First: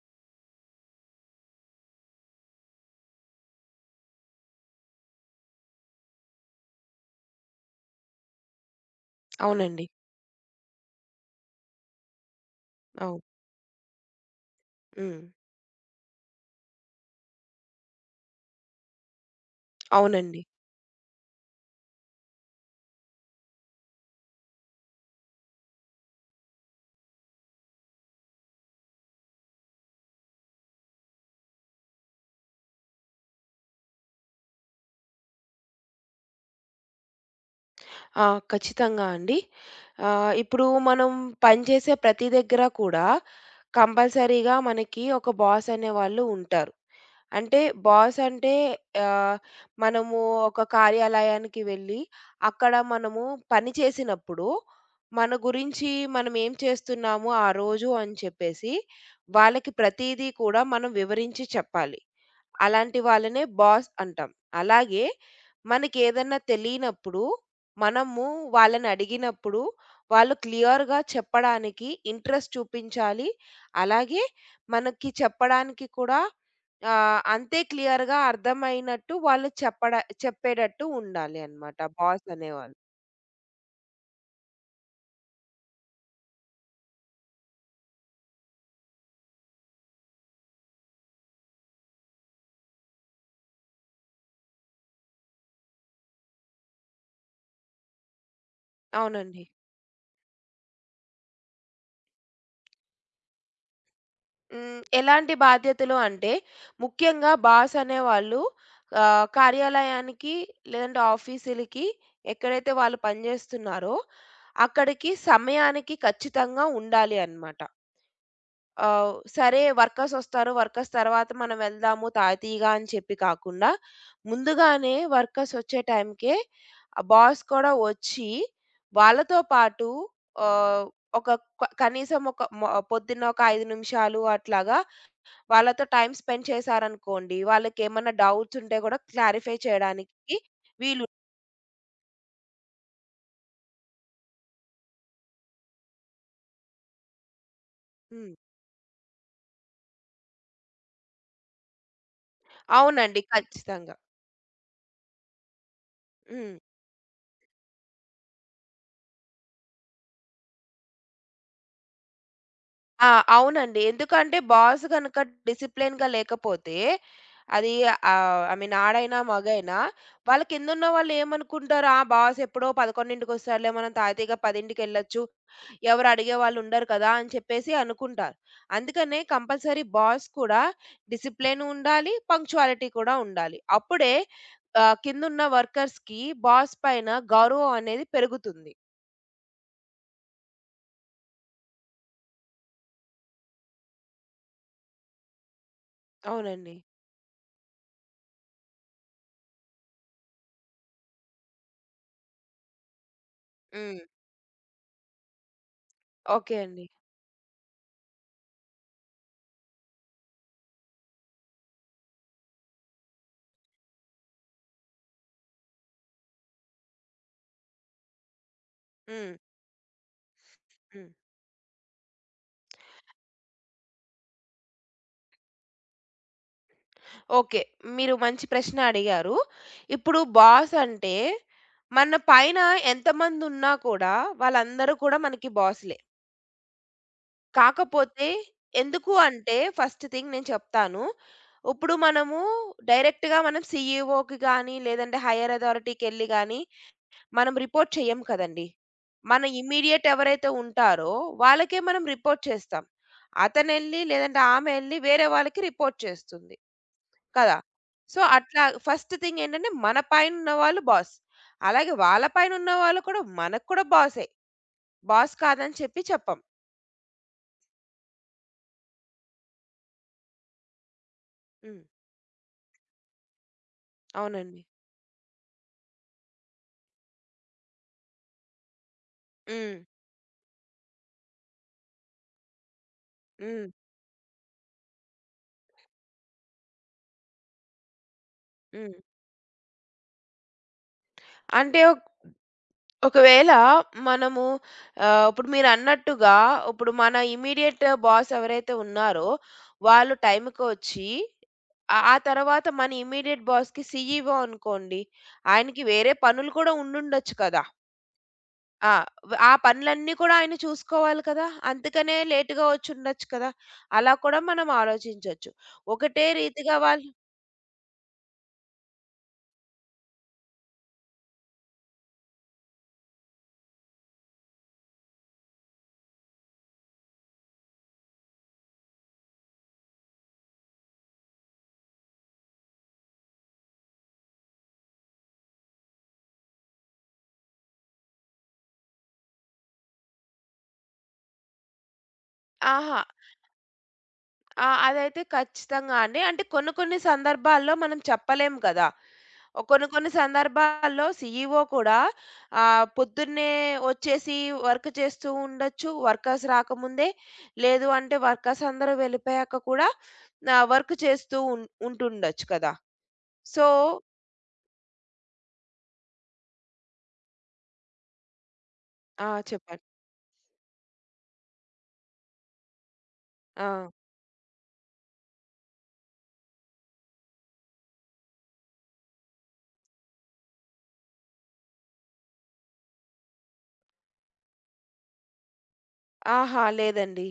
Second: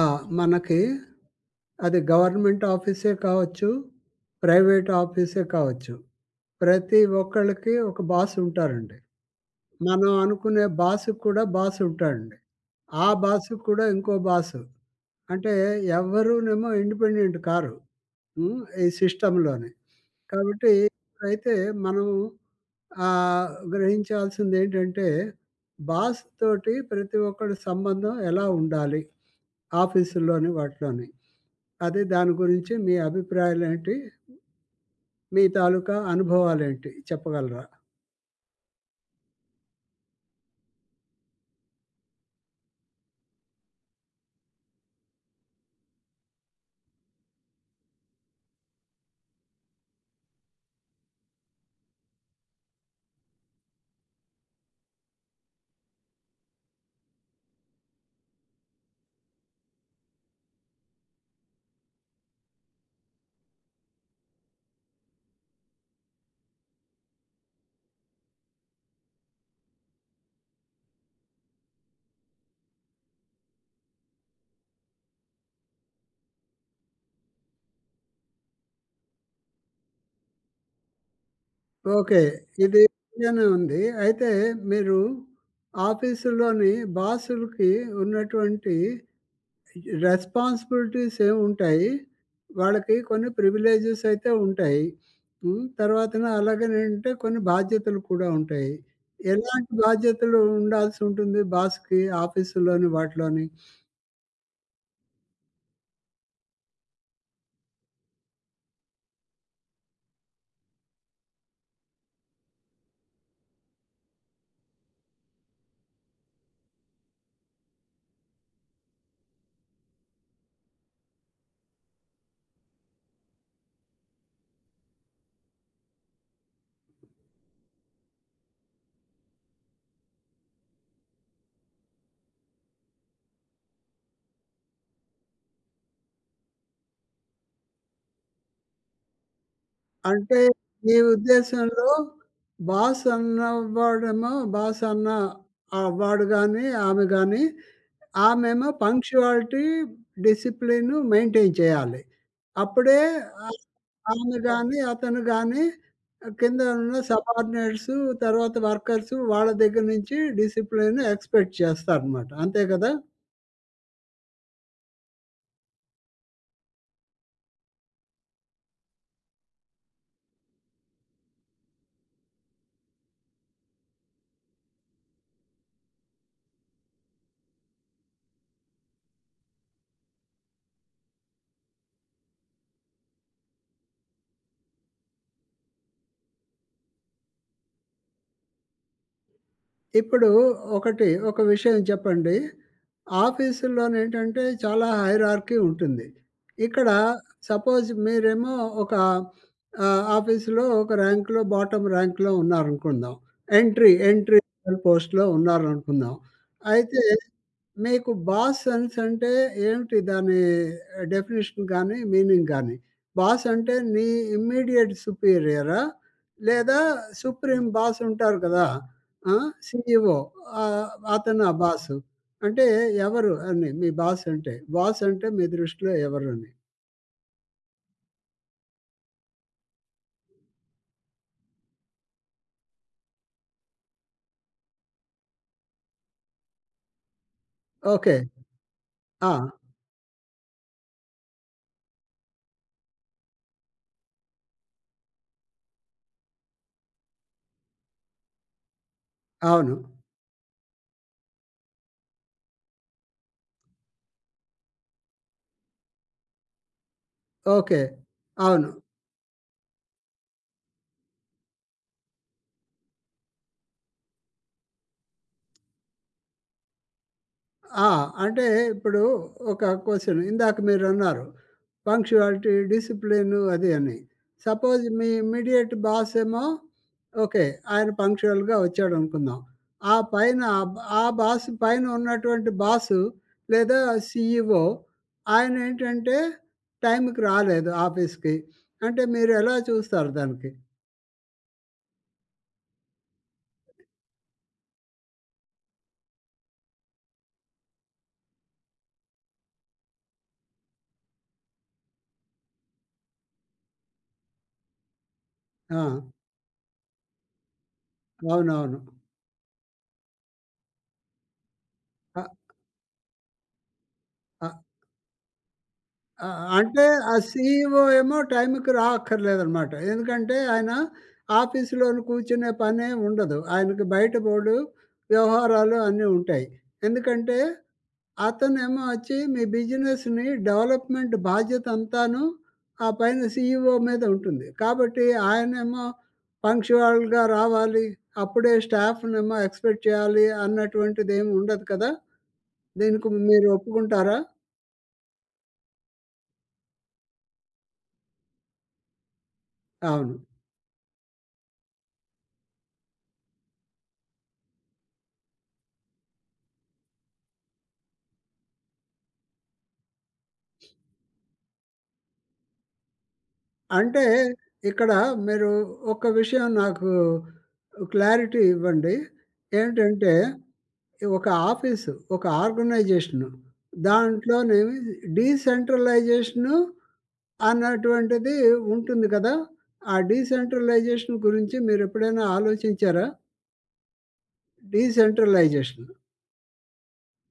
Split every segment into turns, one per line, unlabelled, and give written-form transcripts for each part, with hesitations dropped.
ఆ! మనకి అది గవర్నమెంట్ ఆఫీసే కావచ్చు, ప్రైవేట్ ఆఫీసే కావచ్చు. ప్రతి ఒక్కళ్ళకి ఒక బాస్ ఉంటారండి.
అవునండి.
మనం అనుకునే బాస్‌కి కూడా బాస్ ఉంటాడండి. ఆ
అవును.
బాస్‌కి కూడా ఇంకో బాసు.
హ్మ్.
అంటే ఎవ్వరూనేమో ఇండిపెండెంట్ కారు. హ్మ్. ఈ సిస్టమ్‌లోని.
అవునండి.
కాబట్టి అయితే మనం ఆహ్, గ్రహించాల్సిందేంటంటే బాస్ తోటి ప్రతి ఒక్కడి సంబంధం ఎలా ఉండాలి? ఆఫీసుల్లోని వాటిలోని. అదే దాని గురించి మీ అభిప్రాయాలేంటి? మీ తాలూకా అనుభవాలేంటి చెప్పగలరా?
ఆ! ఖచ్చితంగా అండి. ఇప్పుడు మనం పనిచేసే ప్రతి దగ్గర కూడా కంపల్సరీగా మనకి ఒక బాస్ అనేవాళ్ళు ఉంటారు. అంటే బాస్ అంటే ఆహ్, మనము ఒక కార్యాలయానికి వెళ్ళి అక్కడ మనము పని చేసినప్పుడు మన గురించి మనం ఏం చేస్తున్నాము ఆ రోజు అని చెప్పేసి వాళ్ళకి ప్రతీదీ కూడా మనం వివరించి చెప్పాలి. అలాంటి వాళ్ళనే బాస్ అంటాం. అలాగే మనకేదన్నా తెలియనప్పుడు మనము వాళ్ళని అడిగినప్పుడు వాళ్ళు క్లియర్‌గా చెప్పడానికి ఇంట్రెస్ట్ చూపించాలి. అలాగే మనకి చెప్పడానికి కూడా అంతే క్లియర్‌గా అర్థమైనట్టు వాళ్ళు చెప్పేటట్టు ఉండాలి అన్నమాట
ఓకే.
బాస్ అనేవాళ్ళు.
ఇది బానే ఉంది. అయితే మీరు ఆఫీసులోని బాసులకి ఉన్నటువంటి రెస్పాన్సిబిలిటీస్ ఏముంటాయి? వాళ్ళకి కొన్ని ప్రివిలేజెస్ అయితే ఉంటాయి. హ్మ్. తర్వాతన అలాగేనంటే కొన్ని బాధ్యతలు కూడా ఉంటాయి.
అవునండి.
ఎలాంటి బాధ్యతలు ఉండాల్సుంటుంది బాస్‌కి ఆఫీసులోని వాటిలోని?
హ్మ్. ఎలాంటి బాధ్యతలు అంటే, ముఖ్యంగా బాస్ అనేవాళ్ళు కార్యాలయానికి లేదంటే ఆఫీసులకి ఎక్కడైతే వాళ్ళు పనిజేస్తున్నారో, అక్కడికి సమయానికి ఖచ్చితంగా ఉండాలి అన్నమాట. సరే వర్కర్స్ వస్తారు. వర్కర్స్ తర్వాత మనం వెళ్దాము తాయితీగా అని చెప్పి కాకుండా, ముందుగానే వర్కర్స్ వచ్చే టైంకే ఆ బాస్ కూడా వచ్చి, వాళ్ళతో పాటు ఆహ్, ఒక కనీసం ఒక పొద్దున్న ఒక 5 నిమిషాలు అట్లాగా వాళ్ళతో టైమ్ స్పెండ్ చేశారనుకోండి, వాళ్ళకేమన్నా డౌట్స్ ఉంటే గూడా క్లారిఫై చేయడానికి
అంటే మీ
వీలు.
ఉద్దేశంలో బాస్ అన్న ఆ వాడు గాని, ఆమె గాని
హ్మ్.
ఆమేమో పంక్చువాలిటీ, డిసిప్లిన్ మెయింటైన్ చేయాలి. అప్పుడే
అవునండి.
ఆహ్,
ఖచ్చితంగా.
ఆమె గాని, అతను గాని
హ్మ్.
కింద ఉన్న సబార్డినేట్స్ తర్వాత వర్కర్స్ వాళ్ళ దగ్గర నుంచి డిసిప్లిన్ ఎక్స్‌పెక్ట్ చేస్తారనమాట. అంతే కదా?
ఆ! అవునండి. ఎందుకంటే బాస్ గనక డిసిప్లిన్‌గా లేకపోతే అది ఐ మీన్ ఆడైనా, మగైనా వాళ్ళ కిందున్న వాళ్ళేమనుకుంటారు, ఆ! బాస్ ఎప్పుడో 11కి వస్తాడులే మనం తాయితీగా 10కెళ్ళొచ్చు, ఎవరు అడిగేవాళ్ళుండరు కదా! అని చెప్పేసి అనుకుంటారు. అందుకనే కంపల్సరీ బాస్ కూడా డిసిప్లిన్ ఉండాలి, పంక్చువాలిటీ కూడా ఉండాలి. అప్పుడే కిందున్న వర్కర్స్‌కి బాస్ పైన గౌరవం అనేది పెరుగుతుంది.
ఇప్పుడు ఒక విషయం చెప్పండి. ఆఫీసుల్లోనేంటంటే చాలా హైరార్కీ ఉంటుంది.
అవునండి.
ఇక్కడ సపోజ్ మీరేమో ఒక ఆఫీసులో ఒక ర్యాంక్‌లో బాటమ్ ర్యాంక్‌లో ఉన్నారనుకుందాం. Entry,
hmm.
ఎంట్రీ లెవెల్ పోస్ట్‌లో ఉన్నారనుకుందాం.
ఓకే అండి.
అయితే మీకు బాస్ సెన్స్ అంటే ఏమిటి దాని డెఫినిషన్ గానీ, మీనింగ్ గానీ? బాస్ అంటే నీ ఇమ్మీడియేట్ సుపీరియరా? లేదా సుప్రీం బాస్ ఉంటారు కదా!
హ్మ్.
ఆ! సీఈఓ, ఆహ్,
హ్మ్.
అతనా బాసు? అంటే ఎవరు అని మీ బాస్ అంటే? బాస్ అంటే మీ దృష్టిలో ఎవరని?
ఓకే. మీరు మంచి ప్రశ్న అడిగారు. ఇప్పుడు బాస్ అంటే మన పైన ఎంతమందున్నా కూడా వాళ్ళందరూ కూడా మనకి బాసులే.
ఓకే.
కాకపోతే ఎందుకు
ఆ!
అంటే ఫస్ట్ థింగ్ నేను చెప్తాను. ఉప్పుడు మనము డైరెక్ట్‌గా మనం సీఈఓకి గాని, లేదంటే హైయర్ అథారిటీకెళ్ళి గాని, మనం రిపోర్ట్ చెయ్యం కదండీ. మన
అవును.
ఇమ్మీడియేట్ ఎవరైతే ఉంటారో వాళ్ళకే మనం రిపోర్ట్ చేస్తాం. అతనెళ్ళి లేదంటే ఆమె ఎళ్లి వేరే వాళ్ళకి రిపోర్ట్ చేస్తుంది కదా!
ఓకే.
సో, అట్లా
అవును.
ఫస్ట్ థింగ్ ఏంటంటే మన పైనున్న వాళ్ళు బాస్. అలాగే వాళ్ళ పైనున్న వాళ్ళు కూడా మనకు కూడా బాసే. బాస్ కాదని చెప్పి చెప్పం.
ఆ! అంటే ఇప్పుడు ఒక క్వెషన్ ఇందాక మీరన్నారు.
హ్మ్.
పంక్చువాలిటీ, డిసిప్లిన్ అది అని.
అవునండి.
సపోజ్ మీ ఇమ్మీడియేట్ బాస్ ఏమో ఓకే. ఆయన పంక్చువల్‌గా వచ్చాడనుకుందాం.
హ్మ్.
ఆ పైన ఆబ్ ఆ బాస్ పైన ఉన్నటువంటి బాసు
హ్మ్.
లేదా సీఈఓ ఆయనేంటంటే టైంకి రాలేదు ఆఫీస్‌కి.
హ్మ్.
అంటే మీరెలా చూస్తారు దానికి?
అంటే ఒకవేళ మనము ఇప్పుడు మీరన్నట్టుగా ఇప్పుడు మన ఇమ్మీడియేట్ బాస్ ఎవరైతే ఉన్నారో, వాళ్ళు టైంకొచ్చి ఆ ఆ తర్వాత మన ఇమ్మీడియేట్ బాస్‌కి సీఈఓ అనుకోండి.
ఆ!
ఆయనకి వేరే పనులు కూడా ఉండుండొచ్చు కదా!
అవునవును.
ఆ! ఆ పనులన్నీ కూడా ఆయన చూసుకోవాలి కదా! అందుకనే
అ!
లేట్‌గా వచ్చుండొచ్చు కదా! అలా కూడా
అ!
మనం ఆలోచించొచ్చు. ఒకటే
ఆ!
రీతిగా
అంటే
వాళ్ళు.
ఆ సీఈఓ ఏమో టైంకి రాక్కర్లేదనమాట. ఎందుకంటే ఆయన ఆఫీసులోని కూర్చునే పనే ఉండదు. ఆయనకి బయట బోలెడు వ్యవహారాలు అన్నీ ఉంటాయి. ఎందుకంటే అతనేమో వచ్చి మీ బిజినెస్‌ని డెవలప్‌మెంట్ బాధ్యత అంతాను ఆ పైన సీఈఓ మీద ఉంటుంది. కాబట్టి ఆయనేమో పంక్చువల్‌గా రావాలి. అప్పుడే స్టాఫ్‌నేమో ఎక్స్‌పెక్ట్ చేయాలి అన్నటువంటిదేమి ఉండదు కదా!
ఆహా!
దీనికి మీరు ఒప్పుకుంటారా?
ఆ! అదైతే ఖచ్చితంగా అండి. అంటే కొన్ని కొన్ని సందర్భాల్లో మనం చెప్పలేం కదా! కొన్ని కొన్ని
అవును.
సందర్భాల్లో సీఈఓ కూడా పొద్దున్నే వచ్చేసి వర్క్ చేస్తూ ఉండొచ్చు. వర్కర్స్ రాకముందే. లేదు అంటే వర్కర్స్ అందరూ వెళ్ళిపోయాక కూడా వర్క్ చేస్తూ ఉంటుండొచ్చు కదా! సో.
అంటే ఇక్కడ మీరు ఒక విషయం నాకు క్లారిటీ ఇవ్వండి.
ఆ! చెప్పండి.
ఏంటంటే ఒక ఆఫీసు, ఒక ఆర్గనైజేషను
ఆ!
దాంట్లోనేమి డీసెంట్రలైజేషను అన్నటువంటిది ఉంటుంది కదా! ఆ డీసెంట్రలైజేషన్ గురించి మీరెప్పుడైనా ఆలోచించారా? డీసెంట్రలైజేషన్.
ఆహా! లేదండి.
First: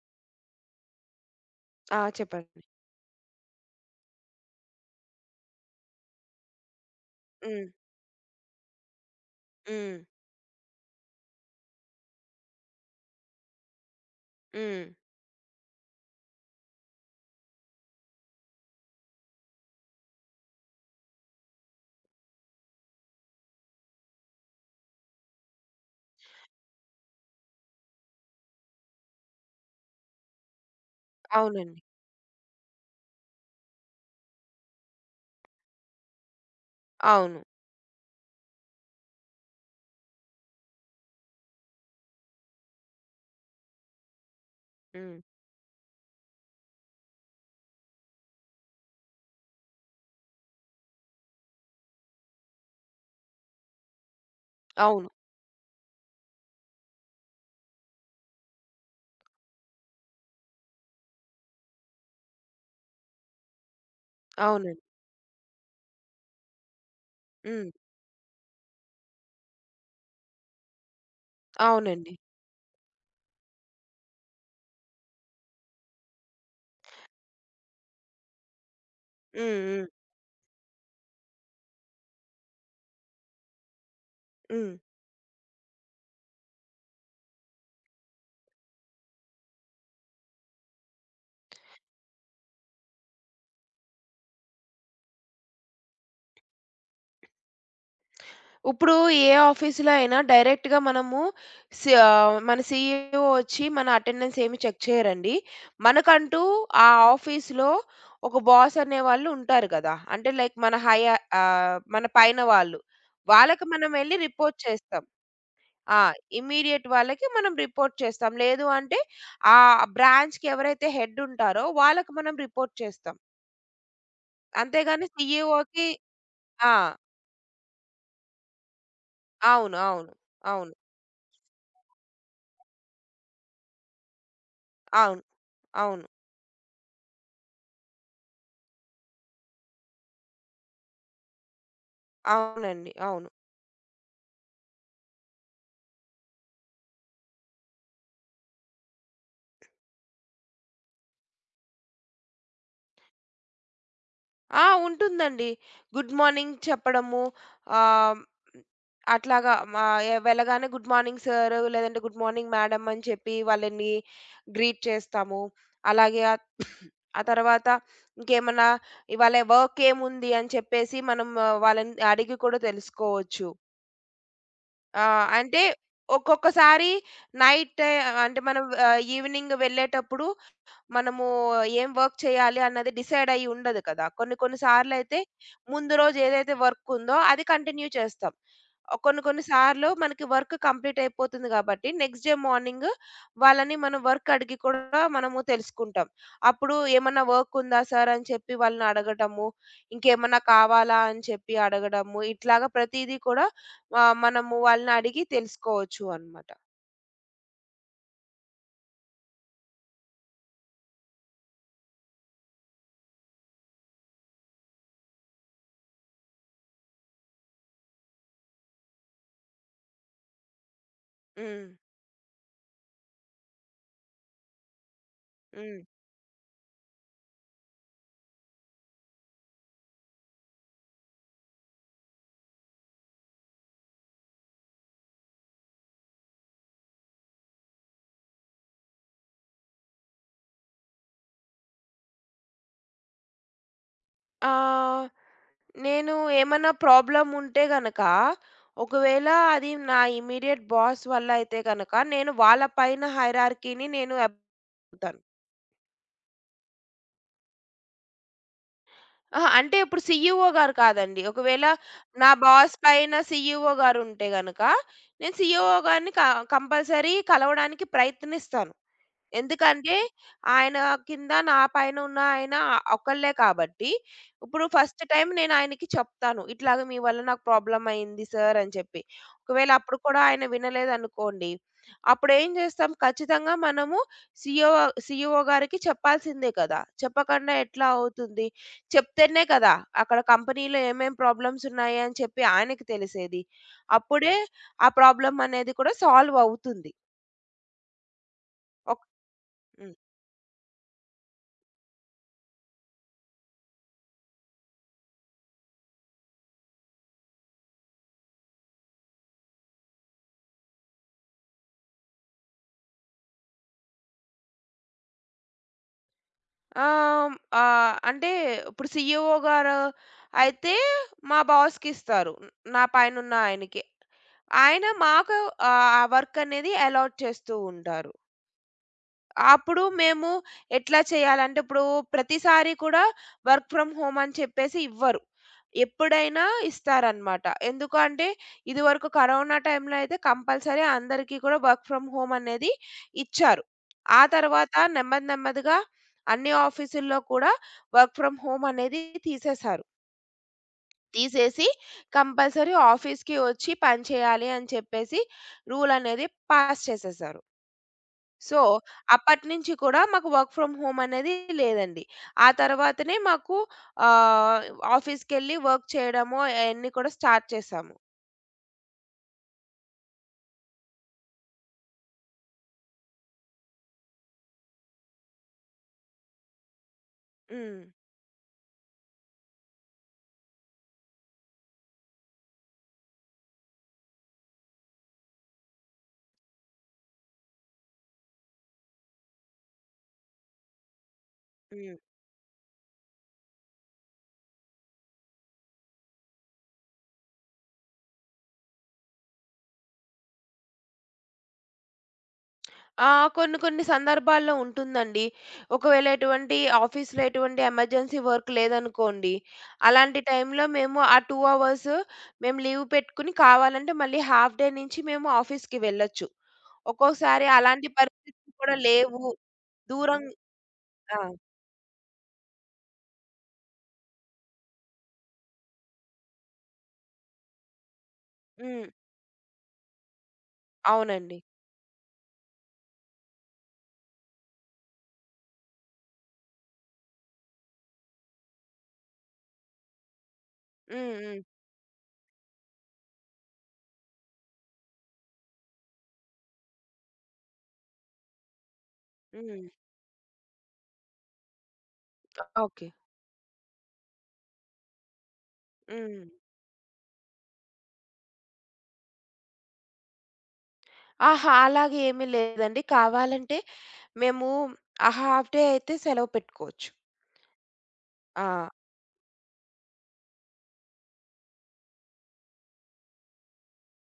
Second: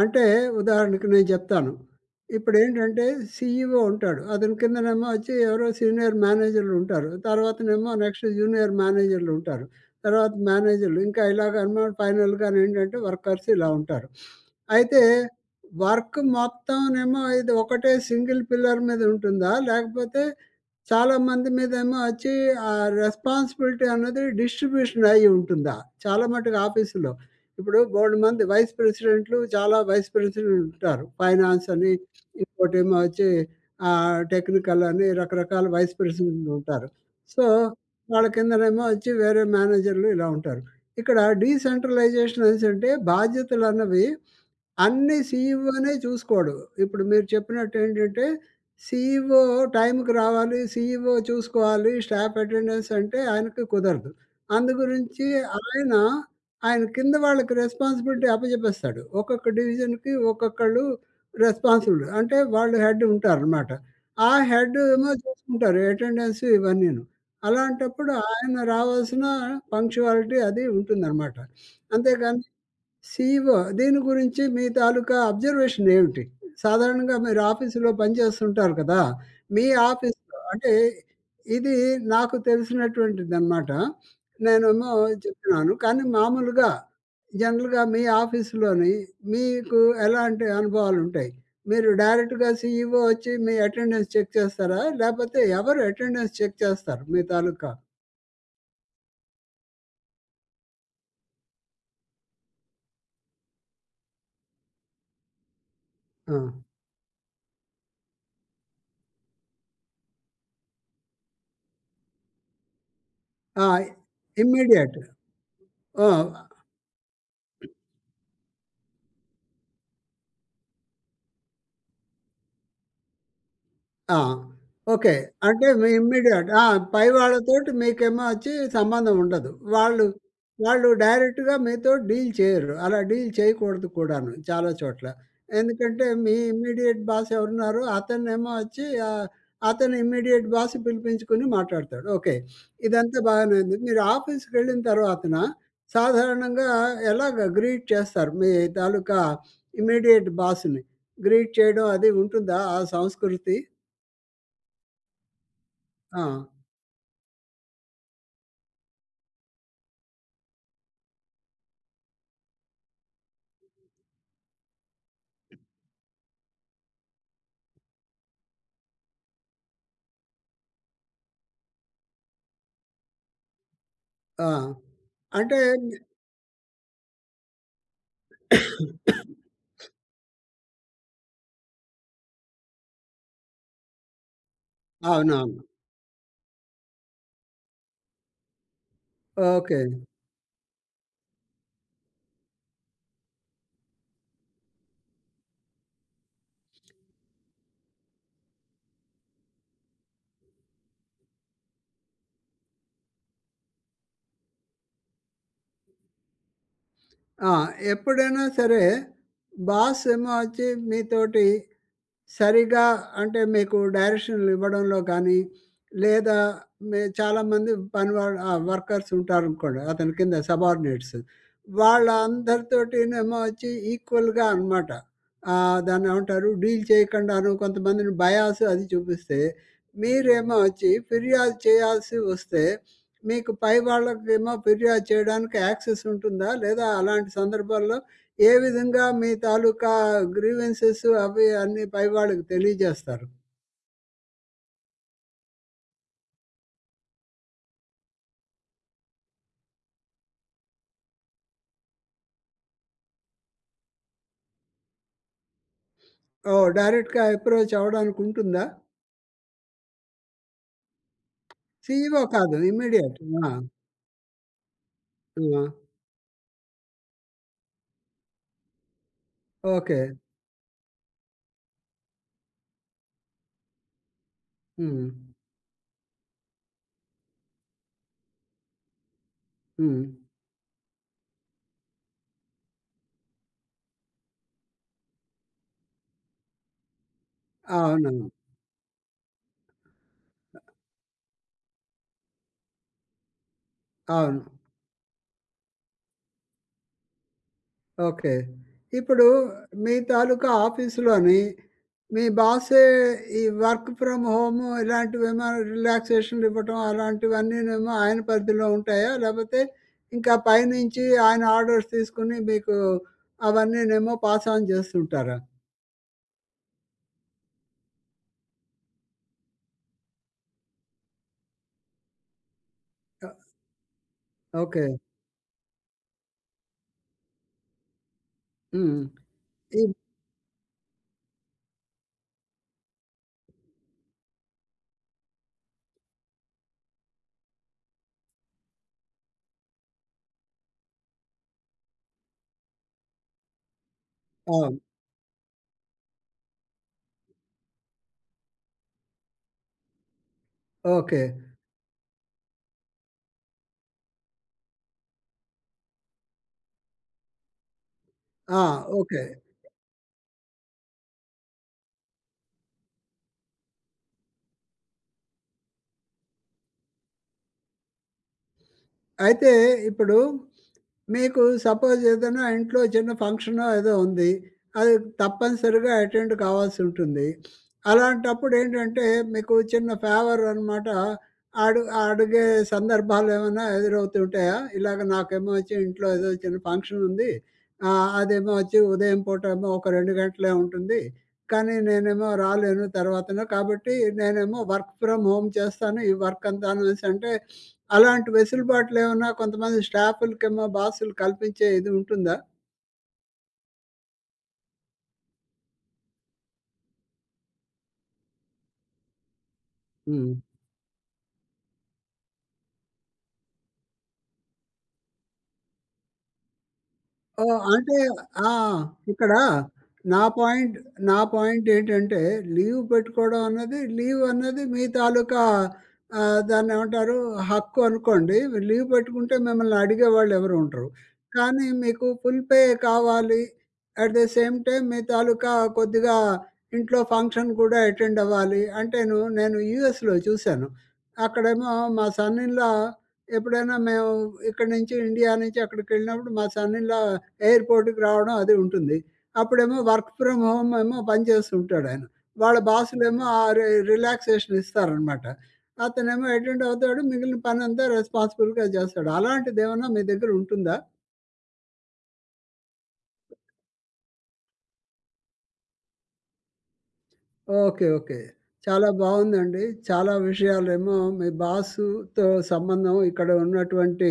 అంటే ఉదాహరణకి నేను చెప్తాను.
ఆ! చెప్పండి.
ఇప్పుడేంటంటే సీఈఓ ఉంటాడు. అతని కిందనేమో వచ్చి ఎవరో సీనియర్ మేనేజర్‌లుంటారు.
హ్మ్.
తర్వాతనేమో నెక్స్ట్ జూనియర్ మేనేజర్‌లుంటారు.
హ్మ్.
తర్వాత మేనేజర్‌లు ఇంకా ఇలాగనమాట ఫైనల్‌గానేంటంటే వర్కర్స్ ఇలా ఉంటారు.
హ్మ్.
అయితే వర్క్ మొత్తంనేమో ఇది ఒకటే సింగిల్ పిల్లర్ మీద ఉంటుందా? లేకపోతే చాలా మంది మీదేమో వచ్చి ఆ రెస్పాన్సిబిలిటీ అన్నది డిస్ట్రిబ్యూషన్ అయ్యి ఉంటుందా? చాలా మటుకు ఆఫీసులో. ఇప్పుడు బోలెడు మంది వైస్ ప్రెసిడెంట్లు చాలా వైస్ ప్రెసిడెంట్లు ఉంటారు. ఫైనాన్స్
అవునండి.
అని, ఇంకోటేమో వచ్చి టెక్నికల్ అని రకరకాల వైస్ ప్రెసిడెంట్లు ఉంటారు.
అవును.
సో, వాళ్ళ కిందనేమో వచ్చి వేరే మేనేజర్లు ఇలా ఉంటారు. ఇక్కడ డీసెంట్రలైజేషన్ అనేసంటే బాధ్యతలన్నవి అన్ని
హ్మ్.
సీఈఓనే చూసుకోడు. ఇప్పుడు మీరు చెప్పినట్టేంటంటే, సీఈఓ టైంకి రావాలి, సీఈఓ చూసుకోవాలి, స్టాఫ్ అటెండెన్స్ అంటే ఆయనకి కుదరదు. అందు
అవును.
గురించి ఆయన, ఆయన కింద వాళ్ళకి రెస్పాన్సిబిలిటీ అప్పజెప్పేస్తాడు. ఒక్కొక్క డివిజన్‌కి ఒక్కొక్కళ్ళు రెస్పాన్సిబుల్. అంటే వాళ్ళు హెడ్ ఉంటారనమాట. ఆ హెడ్
అవునండి.
ఏమో చూసుకుంటారు అటెండెన్స్ ఇవన్నీను.
హ్మ్.
అలాంటప్పుడు ఆయన రావాల్సిన పంక్చువాలిటీ అది ఉంటుందనమాట.
అవునండి.
అంతేగాని సీఈఓ దీని గురించి మీ తాలూకా అబ్జర్వేషన్ ఏమిటి? సాధారణంగా మీరు ఆఫీసులో పనిచేస్తుంటారు కదా!
హ్మ్.
మీ
హ్మ్.
ఆఫీస్‌లో అంటే ఇది నాకు తెలిసినటువంటిదనమాట.
హ్మ్.
నేనేమో చెప్తున్నాను. కానీ మామూలుగా జనరల్‌గా మీ ఆఫీస్‌లోని మీకు ఎలాంటి అనుభవాలుంటాయి? మీరు డైరెక్ట్‌గా సీఈఓ వచ్చి మీ అటెండెన్స్ చెక్ చేస్తారా? లేపోతే ఎవరు అటెండెన్స్ చెక్ చేస్తారు మీ తాలూకా?
ఇప్పుడు ఏ ఆఫీస్‌లో అయినా డైరెక్ట్‌గా మనము మన సీఈఓ వచ్చి మన అటెండెన్స్ ఏమి చెక్ చేయరండి.
ఆ!
మనకంటూ ఆ ఆఫీస్‌లో ఒక బాస్ అనేవాళ్ళు ఉంటారు కదా! అంటే లైక్ మన పైన వాళ్ళు. వాళ్ళకి
ఆ!
మనం వెళ్లి రిపోర్ట్
ఇమ్మీడియేట్.
చేస్తాం. ఆ!
ఆ!
ఇమ్మీడియేట్ వాళ్ళకి మనం రిపోర్ట్ చేస్తాం. లేదు అంటే ఆ బ్రాంచ్‌కి ఎవరైతే హెడ్ ఉంటారో వాళ్ళకి మనం రిపోర్ట్ చేస్తాం.
ఆ!
అంతేగాని
ఓకే. అంటే మీ
సీఈఓకి.
ఇమ్మీడియేట్ ఆ!
ఆ!
పై వాళ్ళతోటి మీకేమో వచ్చి సంబంధం ఉండదు.
అవును.
వాళ్ళు,
అవును. అవును.
వాళ్ళు డైరెక్ట్‌గా మీతో డీల్ చేయరు. అలా డీల్ చేయకూడదు కూడాను చాలా చోట్ల.
అవును.
ఎందుకంటే
అవును.
మీ ఇమ్మీడియేట్ బాస్ ఎవరున్నారో అతనేమో వచ్చి అతని ఇమ్మీడియేట్ బాస్ పిలిపించుకొని మాట్లాడతాడు. ఓకే.
అవునండి.
ఇదంతా
అవును.
బాగానే ఉంది. మీరు ఆఫీస్‌కెళ్ళిన తర్వాతన సాధారణంగా ఎలాగ గ్రీట్ చేస్తారు? మీ తాలూకా ఇమ్మీడియేట్ బాస్‌ని గ్రీట్ చేయడం అది ఉంటుందా ఆ సంస్కృతి?
ఆ! ఉంటుందండి. గుడ్
ఆ!
మార్నింగ్ చెప్పడము. ఆహ్, అట్లాగా మా వెళ్ళగానే గుడ్ మార్నింగ్ సార్ లేదంటే గుడ్ మార్నింగ్ మేడం అని చెప్పి వాళ్ళని గ్రీట్ చేస్తాము. అలాగే ఆ ఆ తర్వాత ఇంకేమన్నా ఇవాళ వర్క్ ఏముంది అని చెప్పేసి మనం, ఆ, వాళ్ళని అడిగి కూడా తెలుసుకోవచ్చు.
ఆ!
ఆ!
అంటే
అంటే ఒక్కొక్కసారి నైట్, అంటే మనం ఈవినింగ్ వెళ్ళేటప్పుడు మనము ఏం వర్క్ చేయాలి అన్నది డిసైడ్ అయ్యి ఉండదు కదా! కొన్ని కొన్ని సార్లయితే
అవునవును.
ముందు రోజు ఏదైతే వర్క్ ఉందో అది కంటిన్యూ చేస్తాం. కొన్ని కొన్ని
ఓకే.
సార్లు మనకి వర్క్ కంప్లీట్ అయిపోతుంది కాబట్టి నెక్స్ట్ డే మార్నింగ్ వాళ్ళని మనం వర్క్ అడిగి కూడా మనము తెలుసుకుంటాం. అప్పుడు ఏమన్నా వర్క్ ఉందా సార్ అని చెప్పి వాళ్ళని అడగటము, ఇంకేమన్నా కావాలా అని చెప్పి అడగడము, ఇట్లాగా ప్రతీదీ కూడా మనము వాళ్ళని అడిగి తెలుసుకోవచ్చు అన్నమాట.
ఆ! ఎప్పుడైనా సరే బాస్ ఏమో వచ్చి మీతోటి సరిగా అంటే మీకు డైరెక్షన్‌లు ఇవ్వడంలో కానీ, లేదా మే చాలామంది పనివాళ్ళు వర్కర్స్ ఉంటారనుకోండి. అతని కింద సబార్డినేట్స్.
హ్మ్.
వాళ్ళందరితోటినేమో వచ్చి ఈక్వల్‌గా అనమాట.
హ్మ్.
దాన్నేమంటారు డీల్ చేయకుండాను కొంతమందిని బయాస్ అది చూపిస్తే, మీరేమో వచ్చి ఫిర్యాదు చేయాల్సి వస్తే, మీకు పై వాళ్ళకేమో ఫిర్యాదు చేయడానికి యాక్సెస్ ఉంటుందా? లేదా అలాంటి సందర్భాల్లో ఏ విధంగా మీ తాలూకా గ్రీవెన్సెస్ అవి అన్నీ పైవాళ్ళకి తెలియజేస్తారు?
ఆ! నేను ఏమన్నా ప్రాబ్లమ్ ఉంటే గనక, ఒకవేళ అది నా ఇమ్మీడియేట్ బాస్ వల్ల అయితే గనక, నేను వాళ్ళ పైన హైరార్కీని నేను అతాను.
ఓహ్! డైరెక్ట్‌గా అప్రోచ్ అవ్వడానికి ఉంటుందా?
అహా! అంటే ఇప్పుడు సీఈఓ గారు కాదండి. ఒకవేళ
సీఈఓ
నా
కాదు.
బాస్ పైన
ఇమ్మీడియేట్. ఆ!
సీఈఓ గారు ఉంటే గనక, నేను
ఆ!
సీఈఓ గారిని కంపల్సరీ కలవడానికి ప్రయత్నిస్తాను. ఎందుకంటే,
ఓకే.
ఆయన కింద నా పైన ఉన్న ఆయన ఒకళ్ళే కాబట్టి, ఇప్పుడు ఫస్ట్
హ్మ్.
టైమ్ నేను ఆయనకి చెప్తాను. ఇట్లాగ మీ వల్ల నాకు ప్రాబ్లమ్ అయింది సార్ అని చెప్పి. ఒకవేళ అప్పుడు
హ్మ్.
కూడా ఆయన వినలేదనుకోండి, అప్పుడేం చేస్తాం, ఖచ్చితంగా మనము సీఈఓ సీఈఓ గారికి చెప్పాల్సిందే కదా! చెప్పకుండా ఎట్లా
అవునవును.
అవుతుంది? చెప్తేనే కదా! అక్కడ కంపెనీలో ఏమేం ప్రాబ్లమ్స్ ఉన్నాయి అని చెప్పి ఆయనకి తెలిసేది. అప్పుడే
అవును.
ఆ ప్రాబ్లమ్ అనేది కూడా సాల్వ్ అవుతుంది.
ఓకే.
ఒక్
ఇప్పుడు మీ తాలూకా ఆఫీస్‌లోని మీ బాసే ఈ వర్క్ ఫ్రమ్ హోమ్ ఇలాంటివేమో రిలాక్సేషన్‌లు ఇవ్వటం అలాంటివన్నీనేమో ఆయన పరిధిలో ఉంటాయా? లేపోతే ఇంకా పైనుంచి ఆయన ఆర్డర్స్ తీసుకొని మీకు అవన్నీనేమో పాస్ ఆన్ చేస్తుంటారా?
ఆహ్, అంటే ఇప్పుడు సీఈఓ గారు అయితే మా బాస్‌కి ఇస్తారు. నా
ఆ!
పైనున్న ఆయనకి.
ఓకే.
ఆయన మాకు ఆ వర్క్ అనేది అలాట్ చేస్తూ ఉంటారు.
హ్మ్. ఈ
అప్పుడు మేము ఎట్లా చేయాలంటే, ఇప్పుడు ప్రతిసారి కూడా వర్క్ ఫ్రమ్ హోమ్ అని చెప్పేసి ఇవ్వరు. ఎప్పుడైనా ఇస్తారనమాట. ఎందుకు అంటే, ఇదివరకు కరోనా టైంలో అయితే కంపల్సరీ అందరికీ కూడా వర్క్ ఫ్రమ్ హోమ్ అనేది ఇచ్చారు. ఆ తర్వాత
అవును.
నెమ్మది నెమ్మదిగా అన్ని ఆఫీసుల్లో కూడా వర్క్ ఫ్రమ్ హోమ్ అనేది తీసేశారు.
ఓకే.
తీసేసి కంపల్సరీ ఆఫీస్‌కి వచ్చి పని చేయాలి అని చెప్పేసి రూల్ అనేది పాస్ చేసేశారు.
ఆ!
So,
okay.
అప్పటినుంచి కూడా మాకు వర్క్ ఫ్రమ్ హోమ్ అనేది లేదండి. ఆ తర్వాతనే మాకు ఆహ్, ఆఫీస్‌కెళ్ళి వర్క్ చేయడము అయన్నీ కూడా స్టార్ట్ చేశాము.
అయితే ఇప్పుడు మీకు సపోజ్ ఏదైనా ఇంట్లో చిన్న ఫంక్షనో ఏదో ఉంది. అది తప్పనిసరిగా అటెండ్ కావాల్సుంటుంది.
హ్మ్.
అలాంటప్పుడు ఏంటంటే మీకు చిన్న ఫేవర్ అనమాట అడిగే సందర్భాలేమైనా ఎదురవుతుంటాయా? ఇలాగ నాకేమో వచ్చి ఇంట్లో ఏదో చిన్న ఫంక్షన్ ఉంది. అదేమో వచ్చి ఉదయం పూటేమో ఒక 2 గంటలే ఉంటుంది. కానీ
హ్మ్.
నేనేమో రాలేను తర్వాతన. కాబట్టి నేనేమో వర్క్ ఫ్రమ్ హోమ్ చేస్తాను. ఈ వర్క్ అంతాను అనేసంటే అలాంటి వెసులుబాట్లేమన్నా కొంతమంది స్టాఫులకేమో బాసులు కల్పించే ఇది ఉంటుందా?
ఆ! కొన్ని కొన్ని సందర్భాల్లో ఉంటుందండి. ఒకవేళ ఎటువంటి ఆఫీస్‌లో ఎటువంటి ఎమర్జెన్సీ వర్క్ లేదనుకోండి, అలాంటి
హ్మ్.
టైంలో మేము ఆ 2 అవర్స్ మేము లీవ్ పెట్టుకొని కావాలంటే మళ్ళీ హాఫ్ డే నుంచి మేము ఆఫీస్‌కి వెళ్ళొచ్చు. ఒక్కోసారి
ఓహ్!
అలాంటి
అంటే ఆ!
పరిస్థితులు కూడా లేవు.
ఇక్కడ నా
దూరం.
పాయింట్ నా
ఆ!
పాయింట్ ఏంటంటే లీవ్ పెట్టుకోవడం అన్నది లీవ్ అన్నది మీ తాలూకా దాన్నేమంటారు హక్కు అనుకోండి. లీవ్
హ్మ్.
పెట్టుకుంటే మిమ్మల్ని అడిగేవాళ్ళు ఎవరు ఉండరు.
అవునండి.
కానీ మీకు ఫుల్ పే కావాలి. అట్ ద సేమ్ టైమ్ మీ తాలూకా కొద్దిగా ఇంట్లో ఫంక్షన్ కూడా అటెండ్ అవ్వాలి. అంటేను నేను యూఎస్‌లో చూశాను.
హ్మ్. హ్మ్.
అక్కడేమో మా సన్ ఇన్ లా ఎప్పుడైనా మేము ఇక్కడి నుంచి ఇండియా నుంచి అక్కడికెళ్ళినప్పుడు మా సన్ ఇన్ లా ఎయిర్‌పోర్ట్‌కి రావడం అది ఉంటుంది.
హ్మ్.
అప్పుడేమో వర్క్ ఫ్రమ్ హోమ్ ఏమో పని చేస్తుంటాడు ఆయన. వాళ్ళ
ఓకే.
బాసులేమో ఆ రి రిలాక్సేషన్ ఇస్తారనమాట.
హ్మ్.
అతనేమో అటెండ్ అవుతాడు. మిగిలిన పనంతా రెస్పాన్సిబుల్‌గా చేస్తాడు. అలాంటిదేమన్నా మీ దగ్గర ఉంటుందా?
ఆహా! అలాగే ఏమీ లేదండి. కావాలంటే మేము ఆ హాఫ్ డే అయితే సెలవు పెట్టుకోవచ్చు.
ఓకే. ఓకే.
ఆ!
చాలా బావుందండి. చాలా విషయాలేమో మీ బాసుతో సంబంధం, ఇక్కడ ఉన్నటువంటి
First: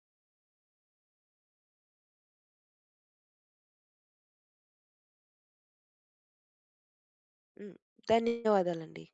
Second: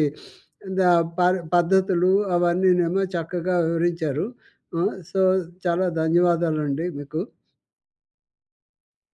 ద పర్ పద్ధతులు అవన్నీనేమో చక్కగా వివరించారు. ఆ! సో, చాలా ధన్యవాదాలండి మీకు.
హ్మ్. ధన్యవాదాలండి.